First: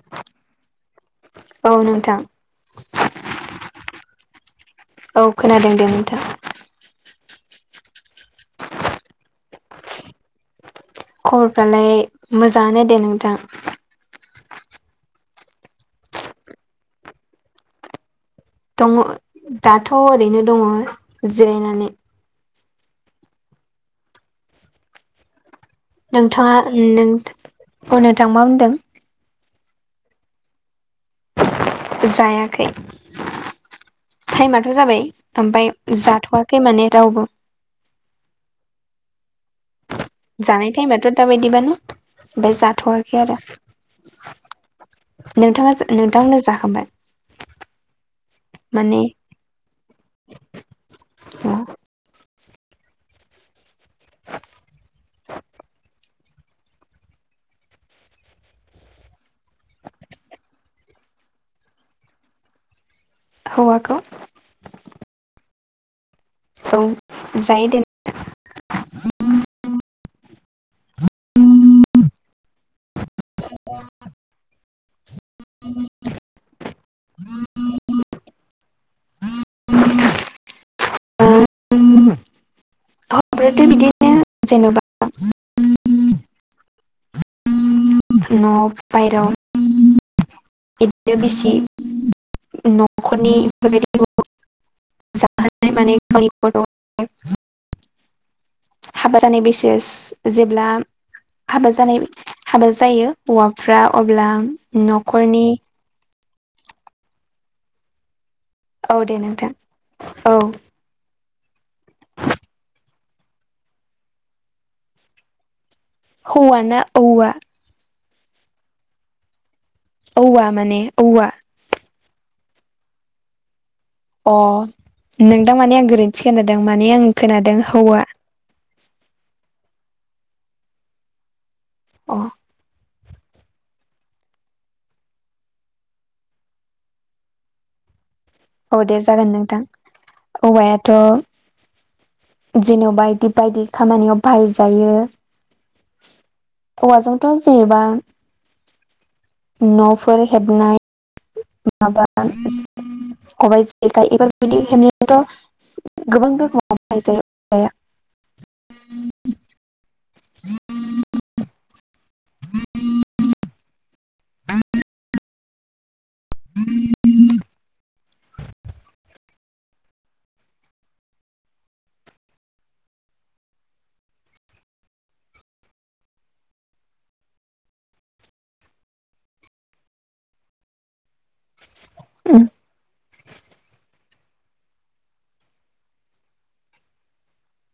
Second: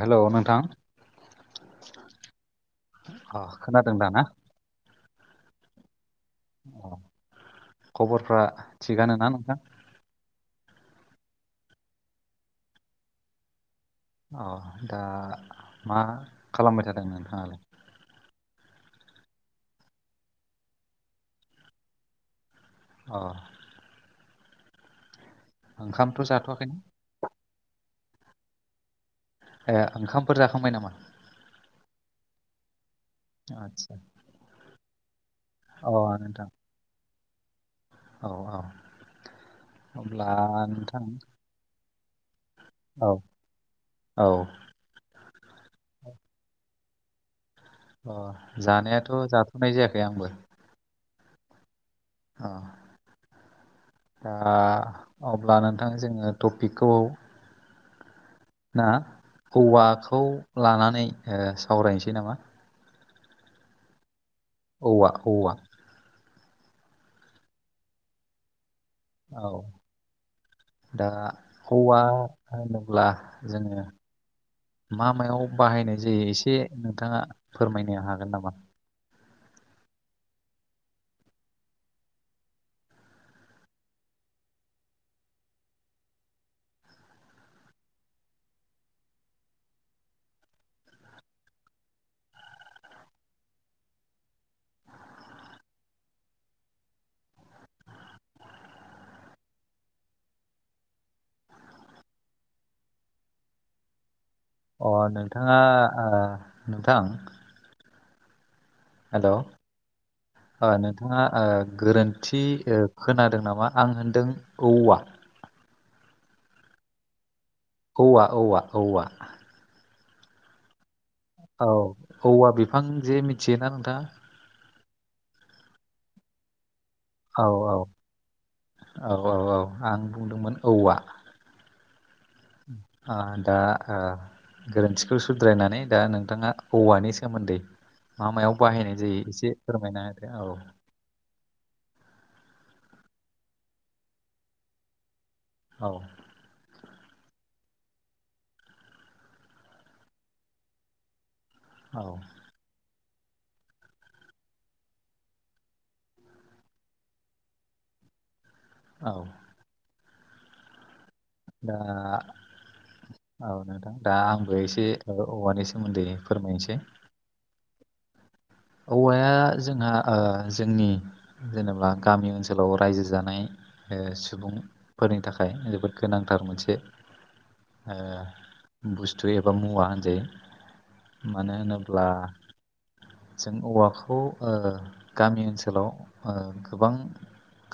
Hello नोंथां औ नोंथां अ खोनादों दा ना औ खोनादों दे नोंथां औ खबरफ्रा थिगानो ना नोंथां खबरफ्रालाय मोजाङानो दे नोंथां अ दा मा खालामबाय थादों नोंथाङालाय दङ दाथ' ओरैनो दङ जिरायनानै अ ओंखामथ' नोंथाङा जाथ'वाखैना नों अ नोंथां मा बुंदों ए ओंखामफोर जाखांबाय नामा जायाखै आदसा टाइमाथ जाबाय ओमफाय अ नोंथां जाथवाखै माने रावबो औ औ अब्ला जानाय नोंथां टाइमाथ‌ दाबायदिबानो ओमफाय औ जाथवाखै आरो औ नोंथाङा नोंथांमोना जाखांबाय अ माने जानायाथ जाथनाय जायाखै आंबो अ आ अब्ला नोंथां जोङो टपिकखौ ना औवाखौ लानानै सावरायनोसै नामा हौवाखौ औवा औवा औ जायो दे औ दा हौवा होनोब्ला जोङो मा मायाव बाहायनाय जायो एसे नोंथाङा फोरमायनो हागोन नामा [unintelligible] बिदि जेनेबा न' वाव बाहेराव [unintelligible] [unintelligible] हाबा जानाय बैसो जेब्ला हाबा जानाय हाबा जायो हौवाफ्रा अब्ला अ न'खरनि नोंथाङा आ नोंथां औ दे नोंथां औ नङा ओ गोरोन्थि खोनादों नामा आं होनदों औवा हौवाना औवा औवा औवा औवा औवा माने औवा औ औवा बिफां जे मिथियोना नोंथाङा अ नोंथां माने आं गोरोन्थि खोनादों माने आं औ औ खोनादों हौवा औ औ औ आं बुंदोंमोन औवा अ आ दा आ गोरोन्थिखौ सुद्रायनानै दा नोंथाङा औवानि सोमोन्दै मा मायाव औ बाहायनाय जायो एसे फोरमायनाहोदो औ थ जेन बायदि बायदि खामानियाव बाहायजायो औ औवाजोंथ जेनेबा न'फोर हेबनाय औ माबा खबाय जेखाय बेफोरबादि हेबनायखौ गोबां रखोमावाय बाहायजायो औवाया औ दा औ नोंथां दा आंबो एसे औवानि सोमोन्दै फोरमायनोसै औवाया जोंहा ओ जोंनि जेनेबा गामि ओनसोलाव रायजो जानाय ओ सुबुंफोरनि थाखाय जोबोद गोनांथार मोनसे बुस्थु एबा मुवा होनजायो माने होनोब्ला जों औवाखौ गामि ओनसोलाव ओ गोबां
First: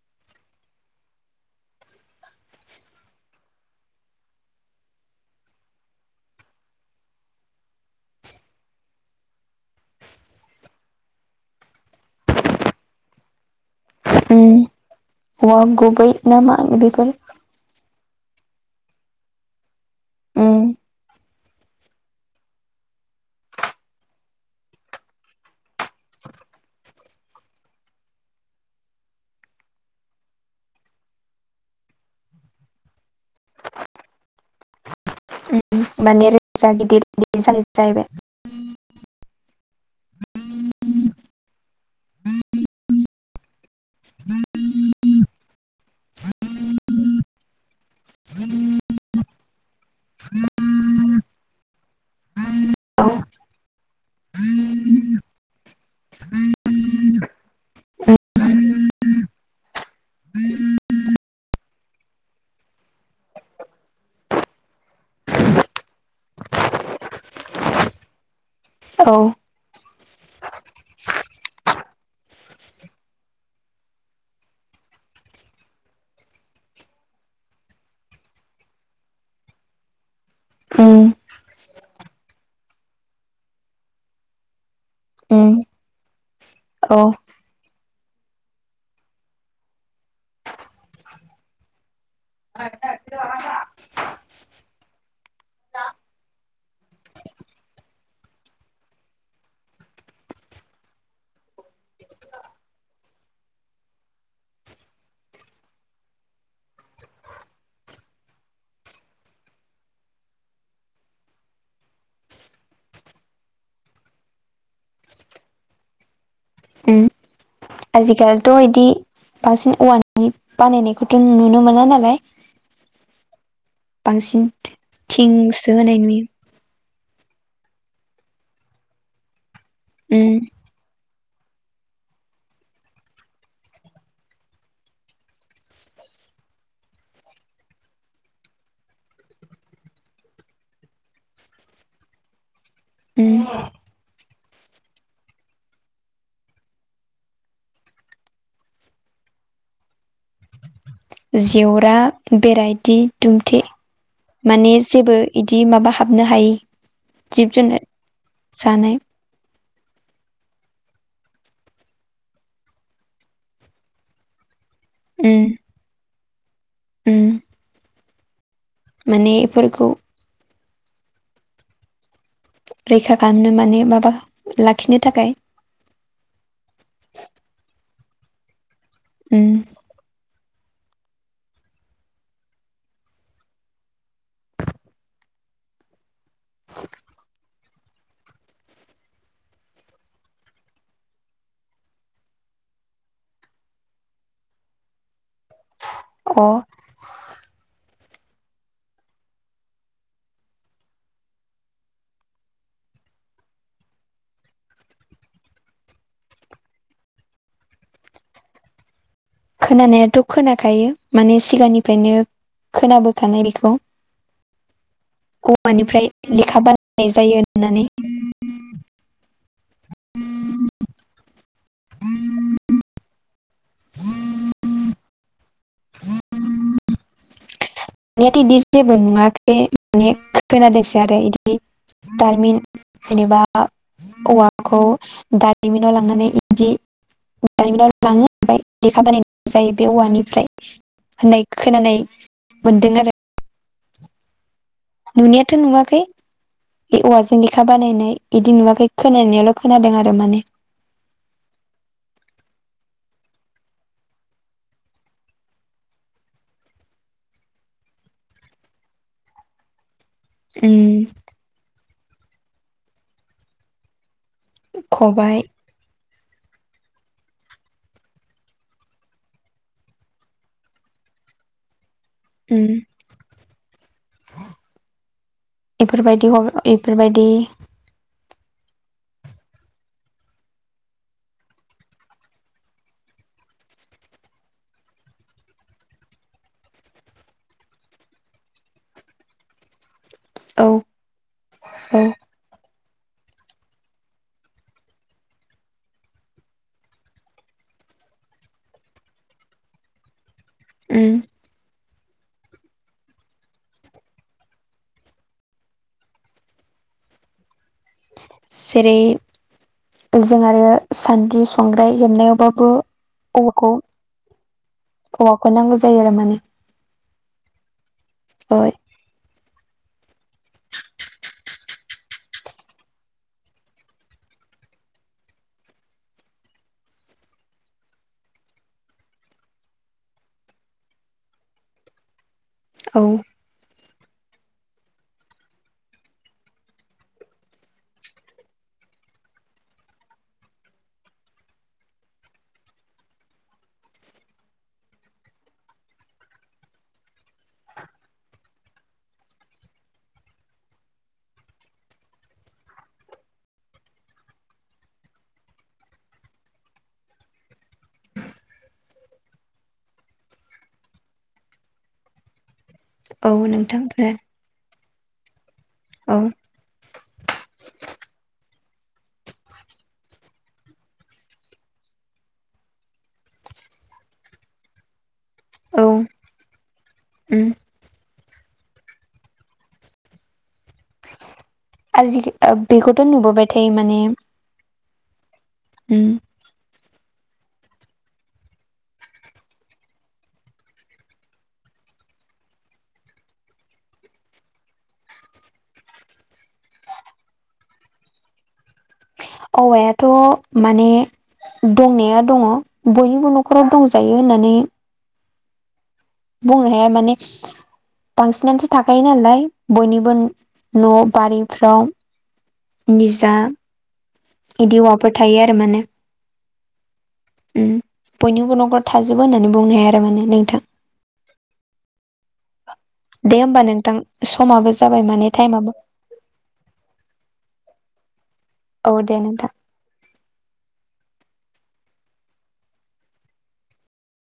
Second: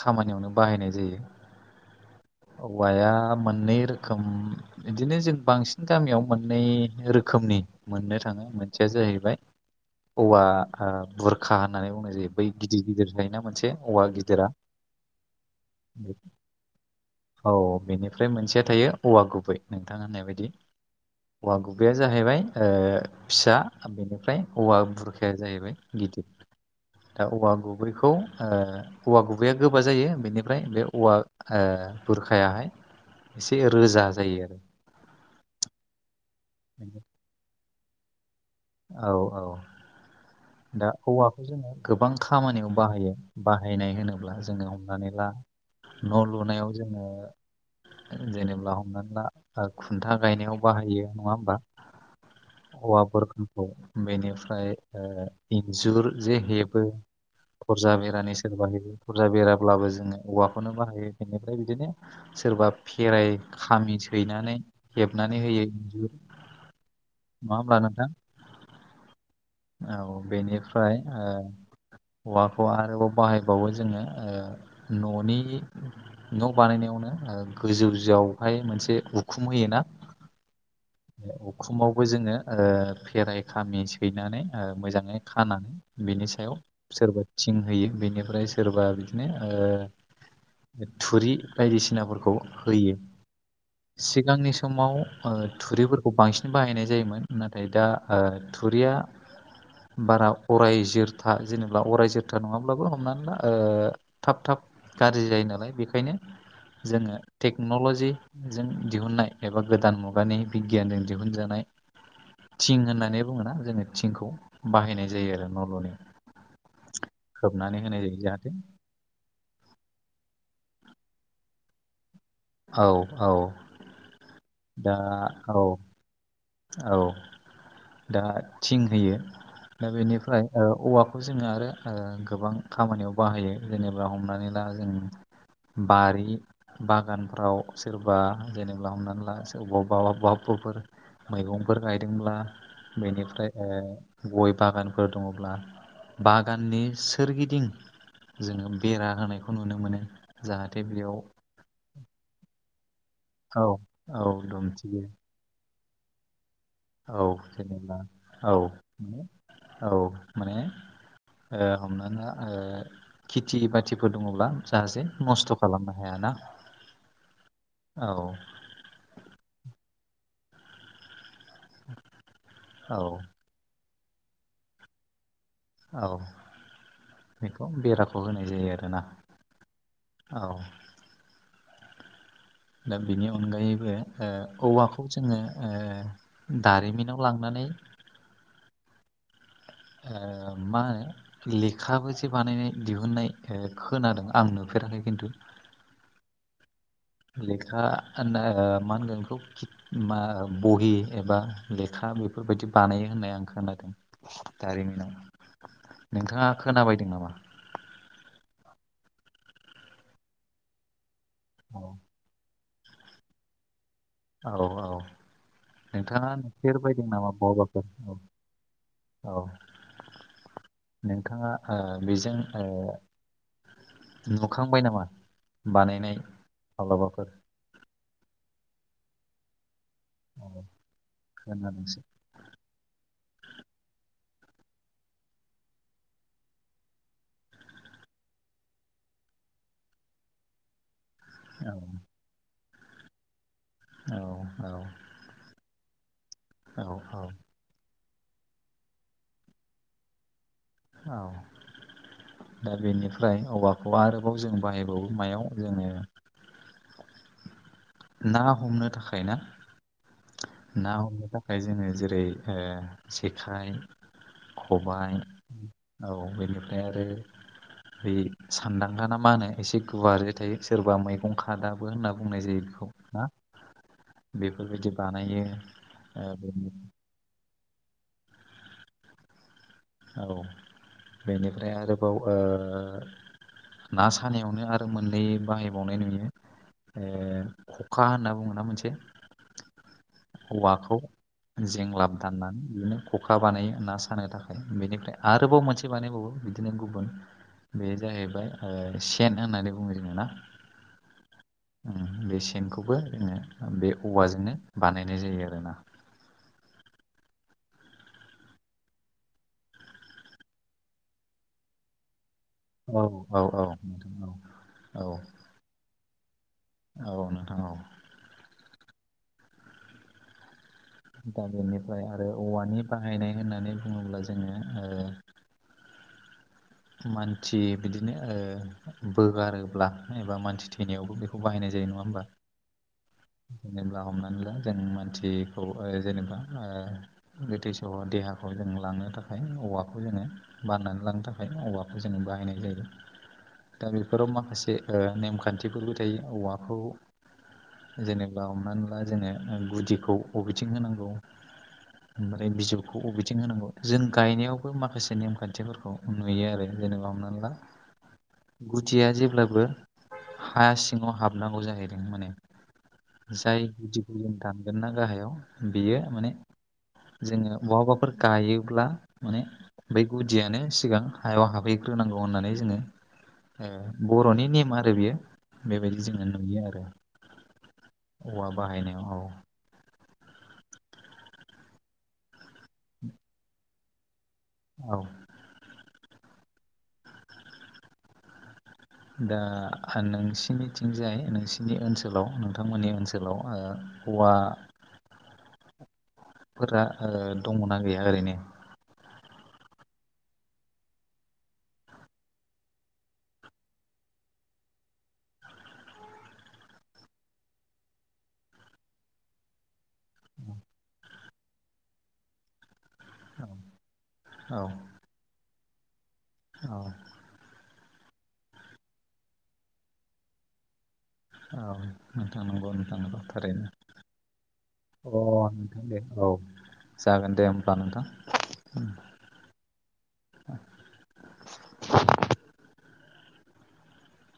खामानियावनो बाहायनाय जायो औवाया मोननै रोखोम बिदिनो जों बांसिन गामियाव मोननै रोखोमनि मोननो थाङो मोनसेया जाहैबाय औवा बुरखा होननानै बुंनाय जायो बै गिदिर गिदिर जायोन मोनसे औवा गिदिरा औवा गुबै ना मा बेफोर औ बेनिफ्राय मोनसेया थायो औवा गुबै नोंथाङा होननाय बायदि उम औवा गुबैया जाहैबाय फिसा बेनिफ्राय औवा बुरखाया जाहैबाय गिदिर दा औवा गुबैखौ औवा गुबैया गोबा जायो बेनिफ्राय बे औवा ओ बुरखायाहाय एसे रोजा जायो आरो माने रोजा गिदिर ज जाहैबाय औ औ दा औवाखौ जोङो गोबां खामानियाव बाहायो बाहायनाय होनोब्ला जोङो हमनानै ला न' लुनायाव जोङो जेनेब्ला हमनानै ला खुन्था गायनायाव बाहायो नङा होमबा औवाफोरखौ बेनिफ्राय इन्जुर जे हेबो दरजा उम बेरानि सोर बाहायो फरजा बेराब्लाबो जोङो औवाखौनो बाहायो बेनिफ्राय बिदिनो सोरबा फेराइ खामि सैनानै हेबनानै होयो इन्जुर मा होमब्ला नोंथां औ औ बेनिफ्राय हौवाखौ आरोबाव बाहायबावो जोङो न'नि न' बानायनायावनो गोजौ जआवहाय मोनसे उखुम होयोना उम उखुमावबो जोङो खेराइ खामि सैनानै मोजाङै उम खानानै बिनि सायाव औ सोरबा थिं होयो बेनिफ्राय सोरबा बिदिनो थुरि बायदिसिनाफोरखौ होयो सिगांनि समाव ओ थुरिफोरखौ बांसिन बाहायनाय जायोमोन नाथाय दा थुरिया बारा अराय जोरथा जेनेबा अराय जोरथा नङाब्लाबो हमनानै ला थाब थाब गाज्रि जायो नालाय बेखायनो जोङो टेक्न'ल'जिजों दिहुननाय एबा गोदान मुगानि बिगियानजों दिहुनजानाय थिं होननानै बुङोना जोङो थिंखौ बाहायनाय जायो आरो न' ल'नि उम जाहाथे आजिखालिथ' बिदि बांसिन औवानि बानायनायखौथ' नुनो मोना नालाय औ औ बांसिन दा औ थिंसो होनाय नुयो औ दा थिं होयो दा उम बेनिफ्राय औवाखौ बे खौ जोङो आरो गोबां खामानियाव बाहायो जेनेबा हमनानै ला जों बारि बागानफ्राव सोरबा जेनेबा हमनानै ला सोरबावबा आबबा आबबुफोर मैगंफोर गायदोंब्ला उम बेनिफ्राय गय बागानफोर दङब्ला बागाननि सोरगिदिं जोङो बेरा होनायखौ नुनो मोनो जाहाथे बेयाव देवरा बेरायदि दुमथे औ औ माने दुमथियो जेबो बिदि माबा हाबनो हायि औ जिब जुनार जेनेबा औ जानाय औ माने ओ हमना खेथि बाथिफोर दङब्ला दासे उम नस्थ' खालामनो हायाना उम औ माने बेफोरखौ औ रैखा खालामनो माने माबा लाखिनो थाखाय औ बेखौ बेराखौ होनाय जायो आरोना उम औ दा बिनि अनगायैबो औवाखौ जोङो दारिमिनाव लांनानै मा होनो लेखाबो जे बानायनाय दिहुननाय खोनादों आं नुफेराखै खिन्थु अ लेखा मा होनगोन बेखौ मा बहि एबा लेखा बेफोरबायदि बानायो होननाय आं खोनादों जारिमिनाव नोंथाङा खोनाबायदों नामा? खोनानायाथ' खोनाखायो माने औ सिगांनिफ्रायनो खोनाबोखानाय बेखौ औ औ औवानिफ्राय नोंथाङा लेखा नोंसेर बायदों बानायनाय नामा जायो होननानै बहाबाफोर औ औ नोंथाङा बेजों नुखांबाय नामा बानायनाय माब्लाबाफोर दनायाथ' बिदि जेबो नुवाखै मान औ खोनादोंसै आरो इदि खोनादोंसो दारिमिन जेनेबा औवाखौ दारिमिनाव लांनानै इदि लाङनो हाय लेखा बानायनाय जायो बे औवानिफ्राय होननाय औ खोनानै मोनदों आरो औ औ नुनायाथ' नुवाखै औ बे औ औवाजों सिखा बानायनाय इदि नुवाखै खोनानायल' खोनादों आरो माने औ दा बेनिफ्राय औवाखौ आरोबाव जों बाहायबावो मायाव जोङो ना हमनो थाखाय ना ना उम हमनो थाखाय जोङो जेरै जेखाइ खबाय खबाइ औ बेनिफ्राय आरो सानदांगखााना मा होनो एसे गुवार ज थायो सोरबा मैगं हादाबो होनना बुंनाय जायो उम बेखौ ना बेफोरबायदि बानायो ओ इफोरबायदि ह बेनि- बेफोरबायदि औ बेनिफ्राय आरोबाव ना सानायावनो आरो मोनलै बाहायबावनाय नुयो। ए खखा होनना बुङोना मोनसे औ हौवाखौ औ जेंलाब दाननानै बिदिनो खखा बानायो होनना सानो थाखाय बेनिफ्राय आरोबाव मोनसे बानायबावो बिदिनो गुबुन बे जाहैबाय सेन होननानै बुङो जोङो ना ओ बे सेनखौबो जोङो बे औवाजोंनो बानायनाय जायो आरोना जेरै जों आरो सान्द्रि संग्राय हेबनायावबो औ औ औ ना औ औवाखौ नांगौ जायो आरो माने औ औ नोंथां औ [inaudible] गामिरनिफ्राय आरो औवानि बाहायनाय होननानै बुङोब्ला जोङो मानसि बिदिनो बोगारोब्ला एबा मानसि थैनायावबो बेखौ बाहायनाय जायो नङा होमबा औ जेनेबा हमनानै ला जों मोनथियिखौ जेनेबा गोथैसा देहाखौ जों लांनो थाखाय औवाखौ जोङो बाननानै लांनो थाखाय औवाखौ जोङो बाहायनाय जायो दा बेफोराव माखासे नेमखान्थिफोरबो थायो औवाखौ जेनेबा हमनानै ला जोङो गुदिखौ बबेथिं होनांगौ ओमफ्राय बिजौखौ बबेथिं होनांगौ जों गायनायावबो माखासे नेमखान्थिफोरखौ नुयो आरो जेनेबा हमनानै ला गुदिया जेब्लाबो हा सिङाव हाबनांगौ जाहैदों माने औ जाय नोंथां गुदिखौ जों दानगोन ना गाहायाव बेयो औ माने जोङो बहाबाफोर गायोब्ला माने बै गुदियानो सिगां हायाव हाबहैग्रोनांगौ होननानै जोङो ए बर'नि नेम आरो बेयो औ बेबायदि जोङो नुयो आरो उम औवा बाहायनायाव औ आजि बेखौथ' नुबोबायथायो माने औ उ [inaudible] दा नोंसिनिथिंजाय नोंसिनि ओनसोलाव नोंथांमोननि ओनसोलाव हौवा फोरा दङना गैया ओरैनो औवायाथ' माने दंनाया दङ बयनिबो न'खराव दंजायो होननानै बुंनो हाया माने बांसिनानोथ' थाखायो नालाय बयनिबो न' बारिफ्राव निजा औ बिदि हौवाफोर थायो आरो माने औ बयनिबो न'खराव थाजोबो होननानै बुंनो हाया आरो माने नोंथां औ नोंथां नंगौ नोंथां नंगौ दे होमबा थारैनो नोंथां समाबो जाबाय अ माने टाइमाबो नोंथां दे औ जागोन दे ओमबा नोंथां औ दे नोंथां